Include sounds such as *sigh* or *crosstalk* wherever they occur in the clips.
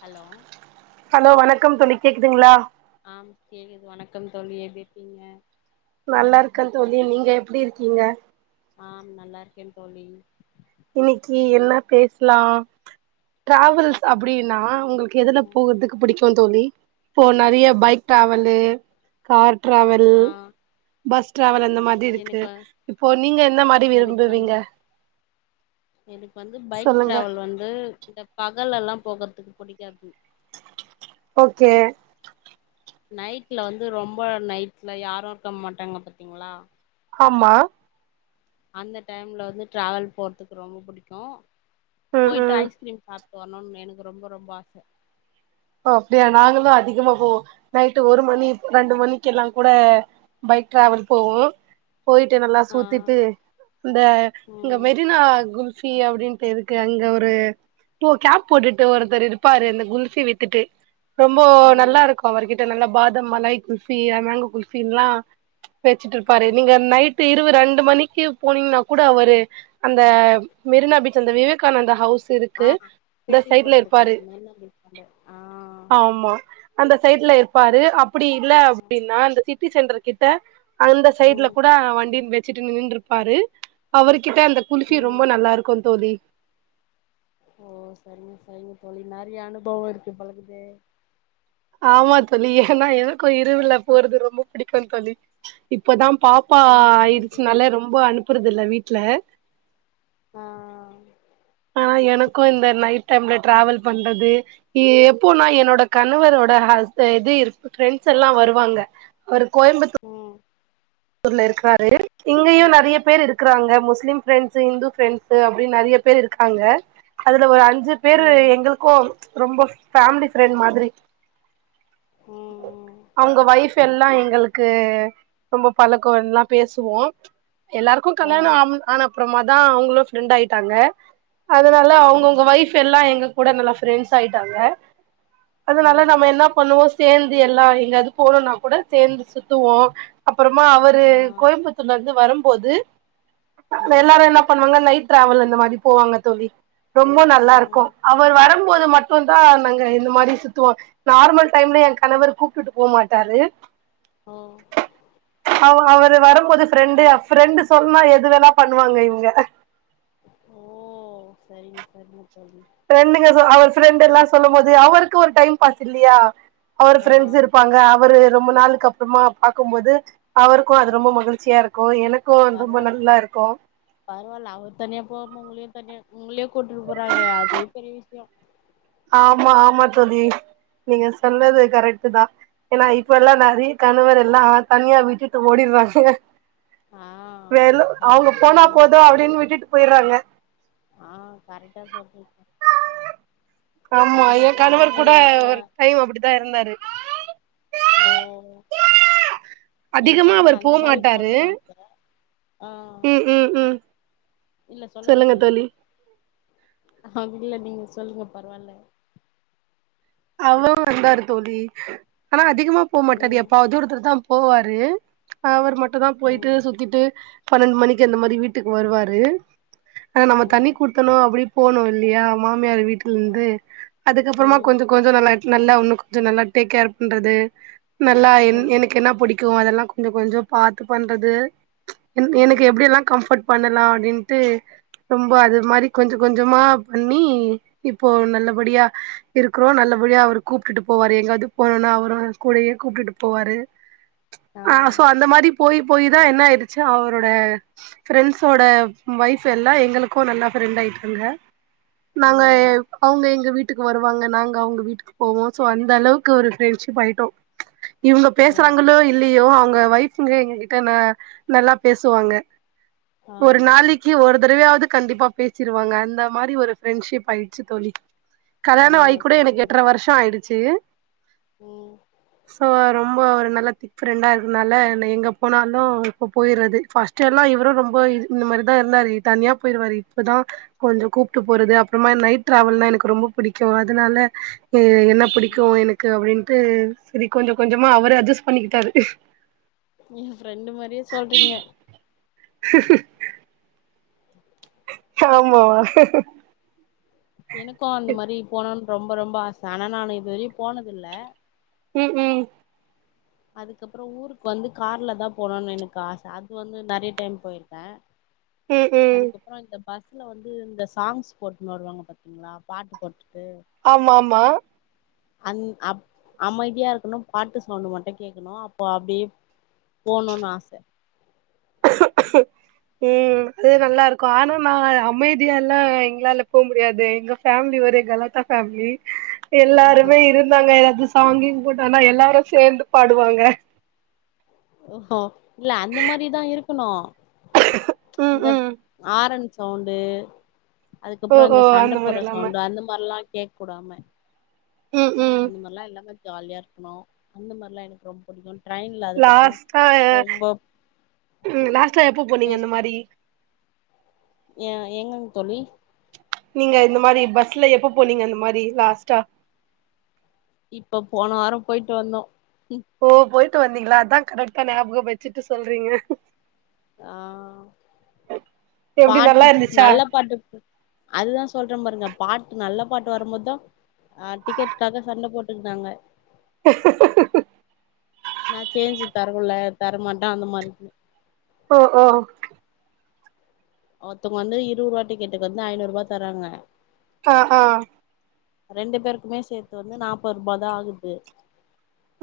hello கம் தோழி கேக்குதுங்களா ஆம் கேக்குது வணக்கம் தோழி எப்டி இருக்கிங்க நல்லா இருக்க தோழி நீங்க எப்டி இருக்கீங்க ஆம் நல்லா இருக்கே தோழி இன்னைக்கு என்ன பேசலா டிராவல்ஸ் அப்டினா உங்களுக்க எதுல போகறதுக்கு புடிக்கு கோ தோழி இப்போ நறைய பைக் டிராவலு கார் டிராவல் ஆ பஸ் டிராவல் அந்த மாரி இருக்கு எனக்கு இப்போ நீங்க எந்த மாரி எனக்கு வந் விரும்புவீங்க எனக்கு வந்து பைக் சொல்லுங்க டிராவல் வந்து இந்த பா பகல்லலா போகறதுக்கு புடிக்காது ஓகே நைட்ல வந்து ரொம்ப நைட்ல யாரு இருக்க மாட்டாங்க பாத்தீங்களா ஆமா அந்த டைம்ல வந்து டிராவல் போறதுக்கு ரொம்ப புடிக்கு ம் போயிட்டு ம் ஐஸ்கிரீம் சாப் போனுன்னு எனக்கு ரொம்ப ரொம்ப ஆச அப்டியா நாங்களு அதிகமா போவோ நைட்டு் ஒரு மணி ரெண்டு மணிக்குலா கூட பைக் டிராவல் போவோ போயிட்டு நல்லா ஆ சுத்திட்டு இந்த இங்க ம் மெரினா குல் சி அப்டின்டு இருக்கு அங்க ஒரு கேப் போட்டுட்டு ஒருத்தர் இருப்பாரு அந்த குல்பி வி த்துட்டு ரொம்போ ம் நல்லாருக்கு அவருகிட் நல்ல பாதம் மலாய் குல்பி மேங்கோ குல்பின்லா வச்சட்ருப்பாரு நீங்க நைட்டு இரவு ரெண்டு மணிக்கு போனீங்கனா கூட அவரு அந்த மெரினா பீச் அந்த விவேகானந்த ஹவுஸ் ஆ இருக்கு அந்த சைட்ல கேள்விப்பட்டிருக்க இருப்பாரு மெரினா பீச்ண்டு ஆமா அந்த சைட்ல இருப்பாரு அப் அப்டி இல்ல அப்டின்னா அந்த சீ ட்டி சென்ற கிட்ட அந்த சைட்ல ம் கூட வண்டின் வெச் வச்சட்டு நின்னுண்டுருப்பாரு அவருக் கிட்ட அந்த குல்ஃபி ம் ரொம்ப நல்லாருக்கு தோழி ஓ சரிங்க சரிங்க தோழி நெறைய அனுபவ இருக்கு பழகுதே ஆமா தோழி ஏனா எத க்கு ஆ இருவுல போறது ரொம்ப புடிக்கு தோழி இப்பதா பாப்பா எனக்கு வந்து ஆயிடுச்சுனாலே ரொம்ப அனுப்புறதுல்ல வீட் ல ஆ எனக்கு இந்த நைட் டைம்ல டிராவல் பண்றது ஏ எப்போனா என்னோட கணவரோட அ இது ஃப்ரெண்ட்ஸ் எல்லா வருவாங்க அவரு கோயம்புத்தூ ம் ஊர்ல இருக்குறார் ரு இங்கேயு ம் நெறைய பேர் இருக்குறாங்க முஸ்லிம் பிரெண்ட்ஸ் இந்து பிரெண்ட்ஸூ அப்டின்னு நெறைய பேர் இருக்காங்க அதுல ஒரு அஞ் ஞ்சு பேரு ம் எங்களுக்கு ரொம்ப ஃபேமிலி ஃப்ரெண்ட் மாதிரி ம் ம் அவங்க வைஃப் இப்பல்லா எங்களுக்கு ரொம்ப பழக்கல்லா பேசுவோ எல்லாருக்கு ஆ கல்யாண ஆம் ஆன அப்பறமா தா அவங்களு ஃப்ரெண்ட் ஆயிட்டாங்க அதனால ஆ அவங்கவுங்க வைஃப் எல்லாம் எங்க கூட நல்லா ஃப்ரெண்ட்ஸ் ஆயிட்டாங்க ஓ அதனால நம்ம என்னா பண்ணுவோ சேந் து எல்லா எங்கது போனும்னா கூட சேந்து சுத்துவோ அப்புறமா அவரு ஆ கோயம்புத்தூர்ல இருந்து வரும் போது ம் எல்லாரு என்ன பண்ணுவாங்க நைட் டிராவல் அந்த மாதிரி போவாங்க தோழி ரொம்ப நல்லாருக்கு ம் அவரு வரும் போது மட்டுந்தா நாங்க இந்த மாரி சுத்துவோ நார்மல் டைம்ல ஏங் கணவர் கூப்ட்டுட்டு போக மாட்டாரு ஓ அவங்க அவரு வரும்போது ஃப்ரெண்டு ப்ரெண்டு சொன்னா எது வேணா பண்ணுவாங்க இவங்க ஓ சரிங்க சரிங்க தோழி ப்ரெண்டுங்க சொ அவரு ஃப்ரெண்டெல்லா சொல்லு போது அவருக்கு ஒரு டைம் பாஸ் இல்லையா அவர் ஆ ஃப்ரெண்ட்ஸ் இருப்பாங்க அவரு ரொம்ப நாளுக்கு அப்றமா பாக்கும்போது அவருக்கு அது ம் ரொம்ப மகிழ்ச்சியா இருக்கு எனக்கு ரொம்ப பரவால் நல்லா இருக்கு உங்களயு கூட்டுட்டு போறாங்களே அதுவே பெரிய விஷய ஆமா ஆமா தோழி நீங்க சொன்னது ஆ கரெக்டு தா ஏன்னா இப்பல்லா நெறைய கணவர் எல்லா தனியா விட்டுட்டு ஓடிற்றாங்க ஆ வேணா அவங்க கரெக்டா போனா சொன்னீங்க போது அப்டின்னு விட்டுட்டு போயிற்றாங்க ஆ கரெக்டா சொல்லிருக்கே ஆம்மா ஏ கணவர் கூட எனக்கு அ ஒரு டைம் அப்படித்தா இருந்தாரு ஓ எனக்கு அதிகமா வந்து அவர் அந்த மாரி போமாட்டாரு போனுன்னு ஆச ஆ ம் ம் ம் இல்ல சொல்லுங்க தோழி அப்டி இல்ல நீங்க சொல்லுங்க பரவால அவரு வந்தாரு தோழி ஆனா அதிகமா போ மாட்டாரு ம் எப்பாது ஒரு தடவ தா போவாரு அவர் மட் அதா பொயிட்டு ம் சுத்திட்டு பனெண்மணிக்கு அந்த மாரி வீட்டுக்கு வருவாரு ஆனா நம்ப தனி ம் குடுத்தோனா அப்டி போனு இல்லையா ஆமா மாமியார் வீட்ல ஆ இருந்து அதுக்கப்றமா ம் கொஞ்ஜோ நல்லா உன்னு கொஞ்ஜோ நல்லா டேக் கேர் பண்றது நல்லா என் ம் எனக்கு என்னா புடிக்கு இருக்கு அதெல்லா கொஞ்ஜோ கொஞ்ஜோ பாத்து பண்றது எனக்கு ம் எப்டிலா கம்ஃபர்ட் பண்ணலா அப்டின்ட்டு ரொம்ப அது மாரி கொஞ்ஜ கொஞ்ஜமா பண்ணி இப்போ நல்லபடியா இருக் குறோ நல்லபடியா அவுரு கூப்டுட்டு போவாரு எங்காவது போனும்னா அவரு கூடயே கூப்டுட்டு போவாரு ஆ சோ அந்த மாரி போய் போய் தா என்ன ஆயிட்ச்சி அவரோட ஃப்ரெண்ட்ஸ் ஓட வைஃப் எல்லா எங்களுக்கு நல்லா ஃப்ரெண்ட் ஆயிட்டாங்க ஓ நாங்க அவுங்க எங்க வீட் டுக்கு வருவாங்க நாங்க அவங்க வீட்டுக்கு போவோ சோ அந்த அளவுக்கு ஒரு ஃப்ரெண்ட்ஷிப் ஆயிட்டோ இவங்க ஓ பேசுறாங்களோ இல்லியோ அங் உங்க வயசுலே எங்க கிட்ட நா நல்லா பேசுவாங்க ஆ ஒரு நாளிக்கு ஒரு தரவயாது கண்டிப்பா பேசிருவாங்க அந்த மாரி ஒரு ஃப்ரெண்ட்ஷிப் ஆயிட்ச்சி தோழி ஓ கல்யாணோ *unintelligible* எனக்கு சரிங்க எட்ர வர்ஷோ ஆ என்ன செய்ய ம் சோ ரொம்ப ஒரு நல்லா திப்ரெண்டா இருகுனால நா எங்க போனாலு இப்ப பொய்றது ஃபர்ஸ்ட் எல்லா இவரு ரொம்ப இந்த மாரி தா இருந்தாரு தனியா பொயிருவாரு இப்பதா கொஞ்ஜோ கூப்ட்டு போறது அப்றமா நைட் ட்ரவல்னா எனக்கு ரொம்ப புடிக்கு அதனால ஏ என்ன புடிக்கு எனக்கு அப்டின்னு சரி கொஞ்ஜ கொஞ்ஜமா அவர அட்ஜஸ் பண்ணிக்கிட்டாரு ஏன் ஃப்ரெண்டு மாரியே சொல்றிங்க *inaudible* ஆமா எனக்கோ அந்த மாரி போனான் ரொம்ப ரொம்ப ஆச ஆனா நானு இதுவரையு போனது இல்ல ம் ம் அதுக்கப்றம் ஊருக்கு வந்து கார்ல தா போணுன் எனக்கு ஆச அது வந்து நெறய டைம் போய்ருக்க ம் ம் பஸ்ல வந்து இந்த சாங்ஸ் போட்னு வருவாங்க பாத்தீங்ளா பாட்டு போட்டு ஆமா ஆமா அந் அப் அமைதியாருக்குணு பாட்டு சவுண்ட் மட்டு கேக்குணு அப்போ அப்டியே போணுன் ஆச ம் அது நல்லாருக்கு ஆனா நா அமைதியாலா எங்ளால போ முடியாது எங்க ஃபேம்லி ஒரே கலாட்டா ஃபேம்லி ஆஹா எல்லாருமே இருந்தாங்க *unintelligible* சாங் கிங் போட்டு ஆனா எல்லாரு சேந்து பாடுவாங்க ஓஹோ இல்ல அந்த மாரிதா இருக்குணு ம் இந்த ம் ஆரன் சவுண்டு ஓ அதுக்கப்றம் ஓ இந்த சண்ட அந்த மாரி போற எல்லாம சவுண்டு அந்த மார்ல்லா கேக் குடாம ம் ம் அந்த மார்லா இல்லாம ஜாலியா இருக்கணு அந்த மாரிலா எனக்கு ரொம்ப புடிக்கு ட்ரெய்ன்ல அதுக்கு லாஸ்ட்டா ம் லாஸ்ட்டா எப்ப போனீங்க அந்த மாரி ஏ என்னங் தோழி நீங்க இந்த மாரி பஸ்ல எப்ப போனீங்க இந்த மாரி லாஸ்ட்டா இப்ப போன வாரொ போய்ட்டு வந்தோ ஓ போய் ட்டு வந்தீங்ளா அதா கரெக்டா ஞாபகம் வச்சுட்டு சொல்றிங்க ஆ எப்டி பாட்டு நல்லா இருந்துச்சா நல்ல பாட்டு அதுதா சொல்ற பாருங்க பாட்டு நல்ல பாட்டு வரும்போதா ஆ டிக்கெட்டுக்காக சண்ட போட்டுகுட்டா ங்க நா சேஞ்சு தர்ல தரமாட்டே அந்த மாரி ஓ ஓ ஒருத்தொங்க வந்து இருவரூவா டிக்கெட்டுக்கு வந்து ஐநூறுவா தராங்க ஆ ஆ ரெண்டு பேருக்குமே சேத்து வந்து நாப்பரூபா தா ஆகுது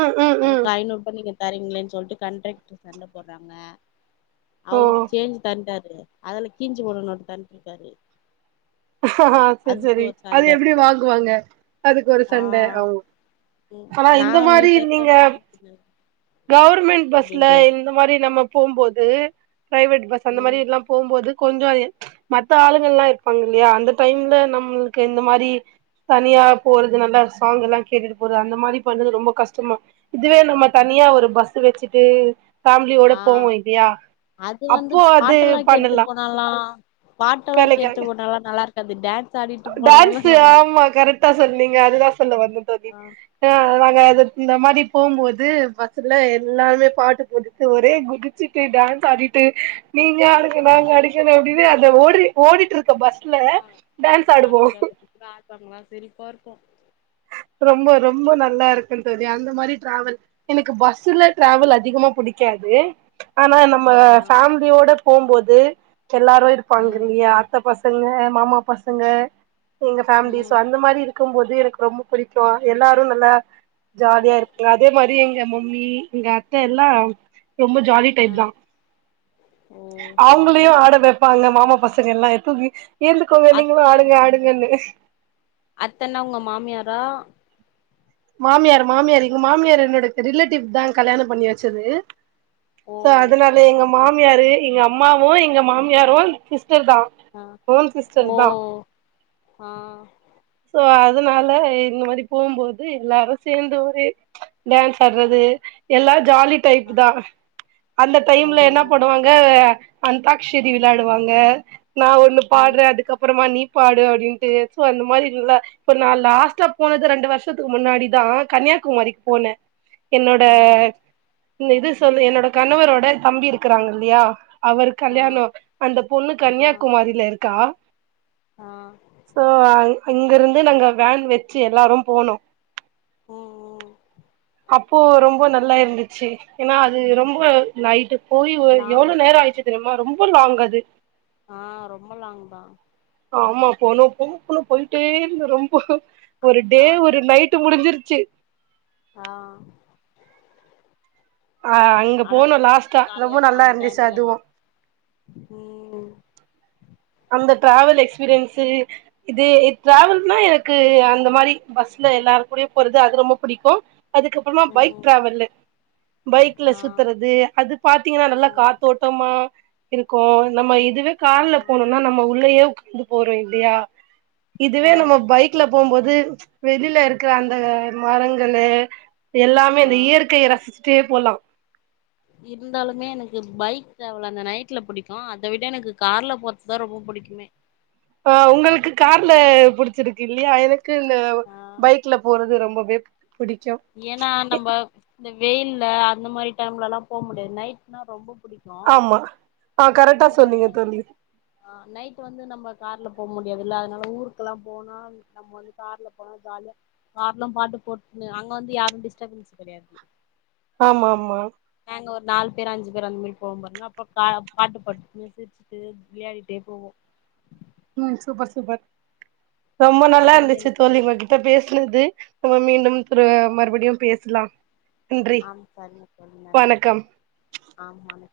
ம் ம் ம் அதுக் ஐநூற்பா நீங்க தரிங்ளேன் சொல்ட்டு கண்ட்ரெக்ட்ரு சண்ட போறாங்க ஓ அவருக் சேஞ்ச் தந்தார் அதுல கீஞ்சு போடணு தன்ட்டு இருக்காரு சரி சரி அது சண்ட எப்டி வாங்குவோ ங்க அதுக்கு ஒரு ஆ சண்ட ஆம் ம் ஆனா நா இந்த நீ மாரி தரதா நீங்க நா கவர்மெண்ட் பஸ்ல அப்டின்றாரு இந்த மாரி நம்ம போம்போது பிரைவேட் பஸ் அந்த மாரி ம் எல்லா போம்போது கொஞ்ச அ மத்த ஆளுங்கல்லா இருப்பாங்க இல்லையா அந்த டைம்ல நம்மளுக்கு இந்த மாரி தனியா போறது நல்லா சாங்கெல்லா கேட்டுட்டு போறது அந்த மாரி பண்றது ரொம்ப கஷ்டமா இதுவே நம்ம தனியா ஒரு பஸ் வச்சுட்டு ஃபேமிலியோட ஆ போவோ இல்லையா அது வந்து அப்போ அது பாட்டெல்லா கேட்டு பண்ணலா போனல்லா பாட்டல்லா கேட்டு போனாலா நல்லா இருக்காது டான்ஸ் ஆடிட்டு போனாலா டான்ஸ்சு நல்லா இருக்காது ஆமா கரெக்டா சொன்னீங்க அதுதா சொல்ல வந்தே தோழி ஆ ஆஹ் நாங்க அது இந்த மாரி போகும்போது பஸ்சுல எல்லாருமே பாட்டு போட்டுட்டு ஒரே குதிச்சுட்டு டான்ஸ் ஆடிட்டு நீங்க அடுக்க ஆ நாங்க அடிக்கணு அப்டினு ஓட்ரி ஓடிட்டிருக்க பஸ் ஆ காத்திரத்து ஆப்பாங்களா சிரிப்பாருக்கு ரொம்ப ரொம்ப நல்லாருக்கு தோழி அந்த மாரி டிராவல் எனக்கு பஸ்ல ட்ராவல் அதிகமா புடிக்காது ஆனா நம்ம ஆ ஃபேமிலியோட போம்போது எல்லாரு இருப்பாங்க ம் இல்லையா அத்த பச சங்க மாமா பசங்க எங்க ஃபேமிலி சோ ம் அந்த மாரி இருக் க்கும்போது எனக் ரொம்ப புடிக்கு எல்லாரு நல்லா ஜாலியா இருக்குகளா அதே மாரி எங் ங்க மம்மி இங்க அத்த எல்லா ரொம்ப ஜாலி ஆ டைப் தா ஓ சரிங்க அவங்களையு ஆட சரிங்க வைப்பாங்க மாமா பச இதெல்லா எப்ப வீ எழுந்துக்கோங்க நீங்களு அத்த ஆடுங்க ஆடுங்கன்னு அத்தன்னா உங்க மாமியாரா மாமியார் மாமியார் எங்க மாமியார் என்னோட ரிலேட்டிவ் தா கல்யாண பண்ணி வச்சது ஓ சோ அதனால சரி எங்க சரி மாமியாரு எங்கம் அம்மாவு எங்க மாமியாரு சிஸ் டர்தா ஆ ஓன் சிஸ்டர் ஓ தா ஆ சோ அ அதனால இந்த மாரி போம்போது எல்லாரு சேந்து ஒரே டான்ஸ் ஆட்றது எல்லா ஜாலி டைப் ஆ தா அந்த ஓ டைம்ல என்னாப் பண்ணுவாங்க அந்தாக்ஷரி விளையாடுவாங்க நா ஒண்ணு ம் பாடுறே அதுக்க அப்புறமா நீ பாடு அப்டின்ட்டு சோ அந்த மாரி இல்ல இப்ப நா லாஸ்டா போனது ரெண்டு வர்ஷ் த்துக்கு முன்னாடி தா கன்னியாகுமரிக்கு போனே என்னோட ஆ இந்த இது சொல்லு என்னோட கணவரோட தம்பி இருக்கிறாங்க இல்லையா அவர் ஆ கல்யாணோ அந்த பொண்ணு ஆ கன்னியாகுமாரில இருக்கா ஆ சோ அ அங்க இருந் ந்து நாங்க வேன் வச்சு எல்லாரு போனோ ம் ம் அப்போ ரொம்ப நல்லா இருந்துச்சு ஏன்னா அது ரொம்ப லைட்டு போய் எவ்ளோ லாங்கு நேரோ ஆயிச்சு தெரியு ஆ ரொம்ப லாங் அது ஆ ரொம்ப லாங் தா ஆமா போனோ போன *unintelligible* போயிட்டே இருந்த ரொம்போ அப்ப ஒரு டே ஜாலியா ஒரு நைட் முடிஞ்சிருச்சு ஆ அ அங்க ஆனா போனோ செமயா லாஸ்டா ஜாலியா ரொம்ப இருக்கு நல்லா அந்த இருந்துச்சு டைம்லல்லா அதுவு ம் அந்த டிராவல் எக்ஸ்பீரியன்ஸ்ஸு இது டிராவல்னா எனக்கு அந்த மாரி பஸ்ல எல்லார கூட போறது அது ரொம்ப புடிக்கு அதுக்கப்புறமா பைக் ம் டிராவல்லு பைக்ல ஆ சுத்துறது அது பாத்தீங்கன்னா நல்லா ம் காத்தோட்டமா இருக்கு நம்ம ம் இதுவே கார்ல ம் *unintelligible* நம்ம உள்ளேயே உட்காந்து போறோ இல்லயா இதுவே ஆ நம்ம பைக்ல போம்போது அது வெளியில இருக்கிற அந்த மரங்களு எல்லாமே ஆ இந்த இயற்கையை ரசிச் தே போலா இருந்தாலுமே எனக்கு பைக் ட்ராவல்லு அந்த நைட்ல புடிக்கு அத விட எனக்கு கார்ல போறதுதான் ரொம்ப புடிக்குமே ஆ உங்களுக்கு கார்ல புடிச்சிருக்கு இல்லையா எனக்கு இந்த ஆ பைக்ல போறது ரொம்பவே புடிக்கு ஏன்னா நம்ம இந்த வெயில்ல அந்த மாரி டைம்லல்லா போ முடியாது நைட்னா ரொம்ப புடிக்கு ஆமா ஆ கரெக்டா சொன்னீங்க அதுக்கப்புற தோழி நைட் வந்து நம்ம கார்ல போ முடியாதுல்ல அதனால ஊருக்குெல்லா போனா நம்ம வந்து கார்ல போனா ஜாலியா கார்லா பாட்டு போட்டுங்னு வந்து யாரும் டிஸ்டபன்ஸ் கிடையாது ஆமா ஆமா நாங்க ஒரு நாலு பேர் அஞ்சு பேர் அந்த மாரி போவ பாருங்க அப்புற பாட்டு பாடிட்டு சிரிச்சுட்டு விளையாடிட்டே போவோ ம் சூப்பர் சூப்பர் ரொம்ப நல்லா அது வந்து இர்ந்துச்சு எனக்கு ரொம்ப தோழி உங்க கிட்ட பேசுனது நம்ம மீண்டும் த்ரு மறுபடியு பேஸ்லா ஆம் சரிங்க தோழி நன்றி வணக்கம் ஆ வணக்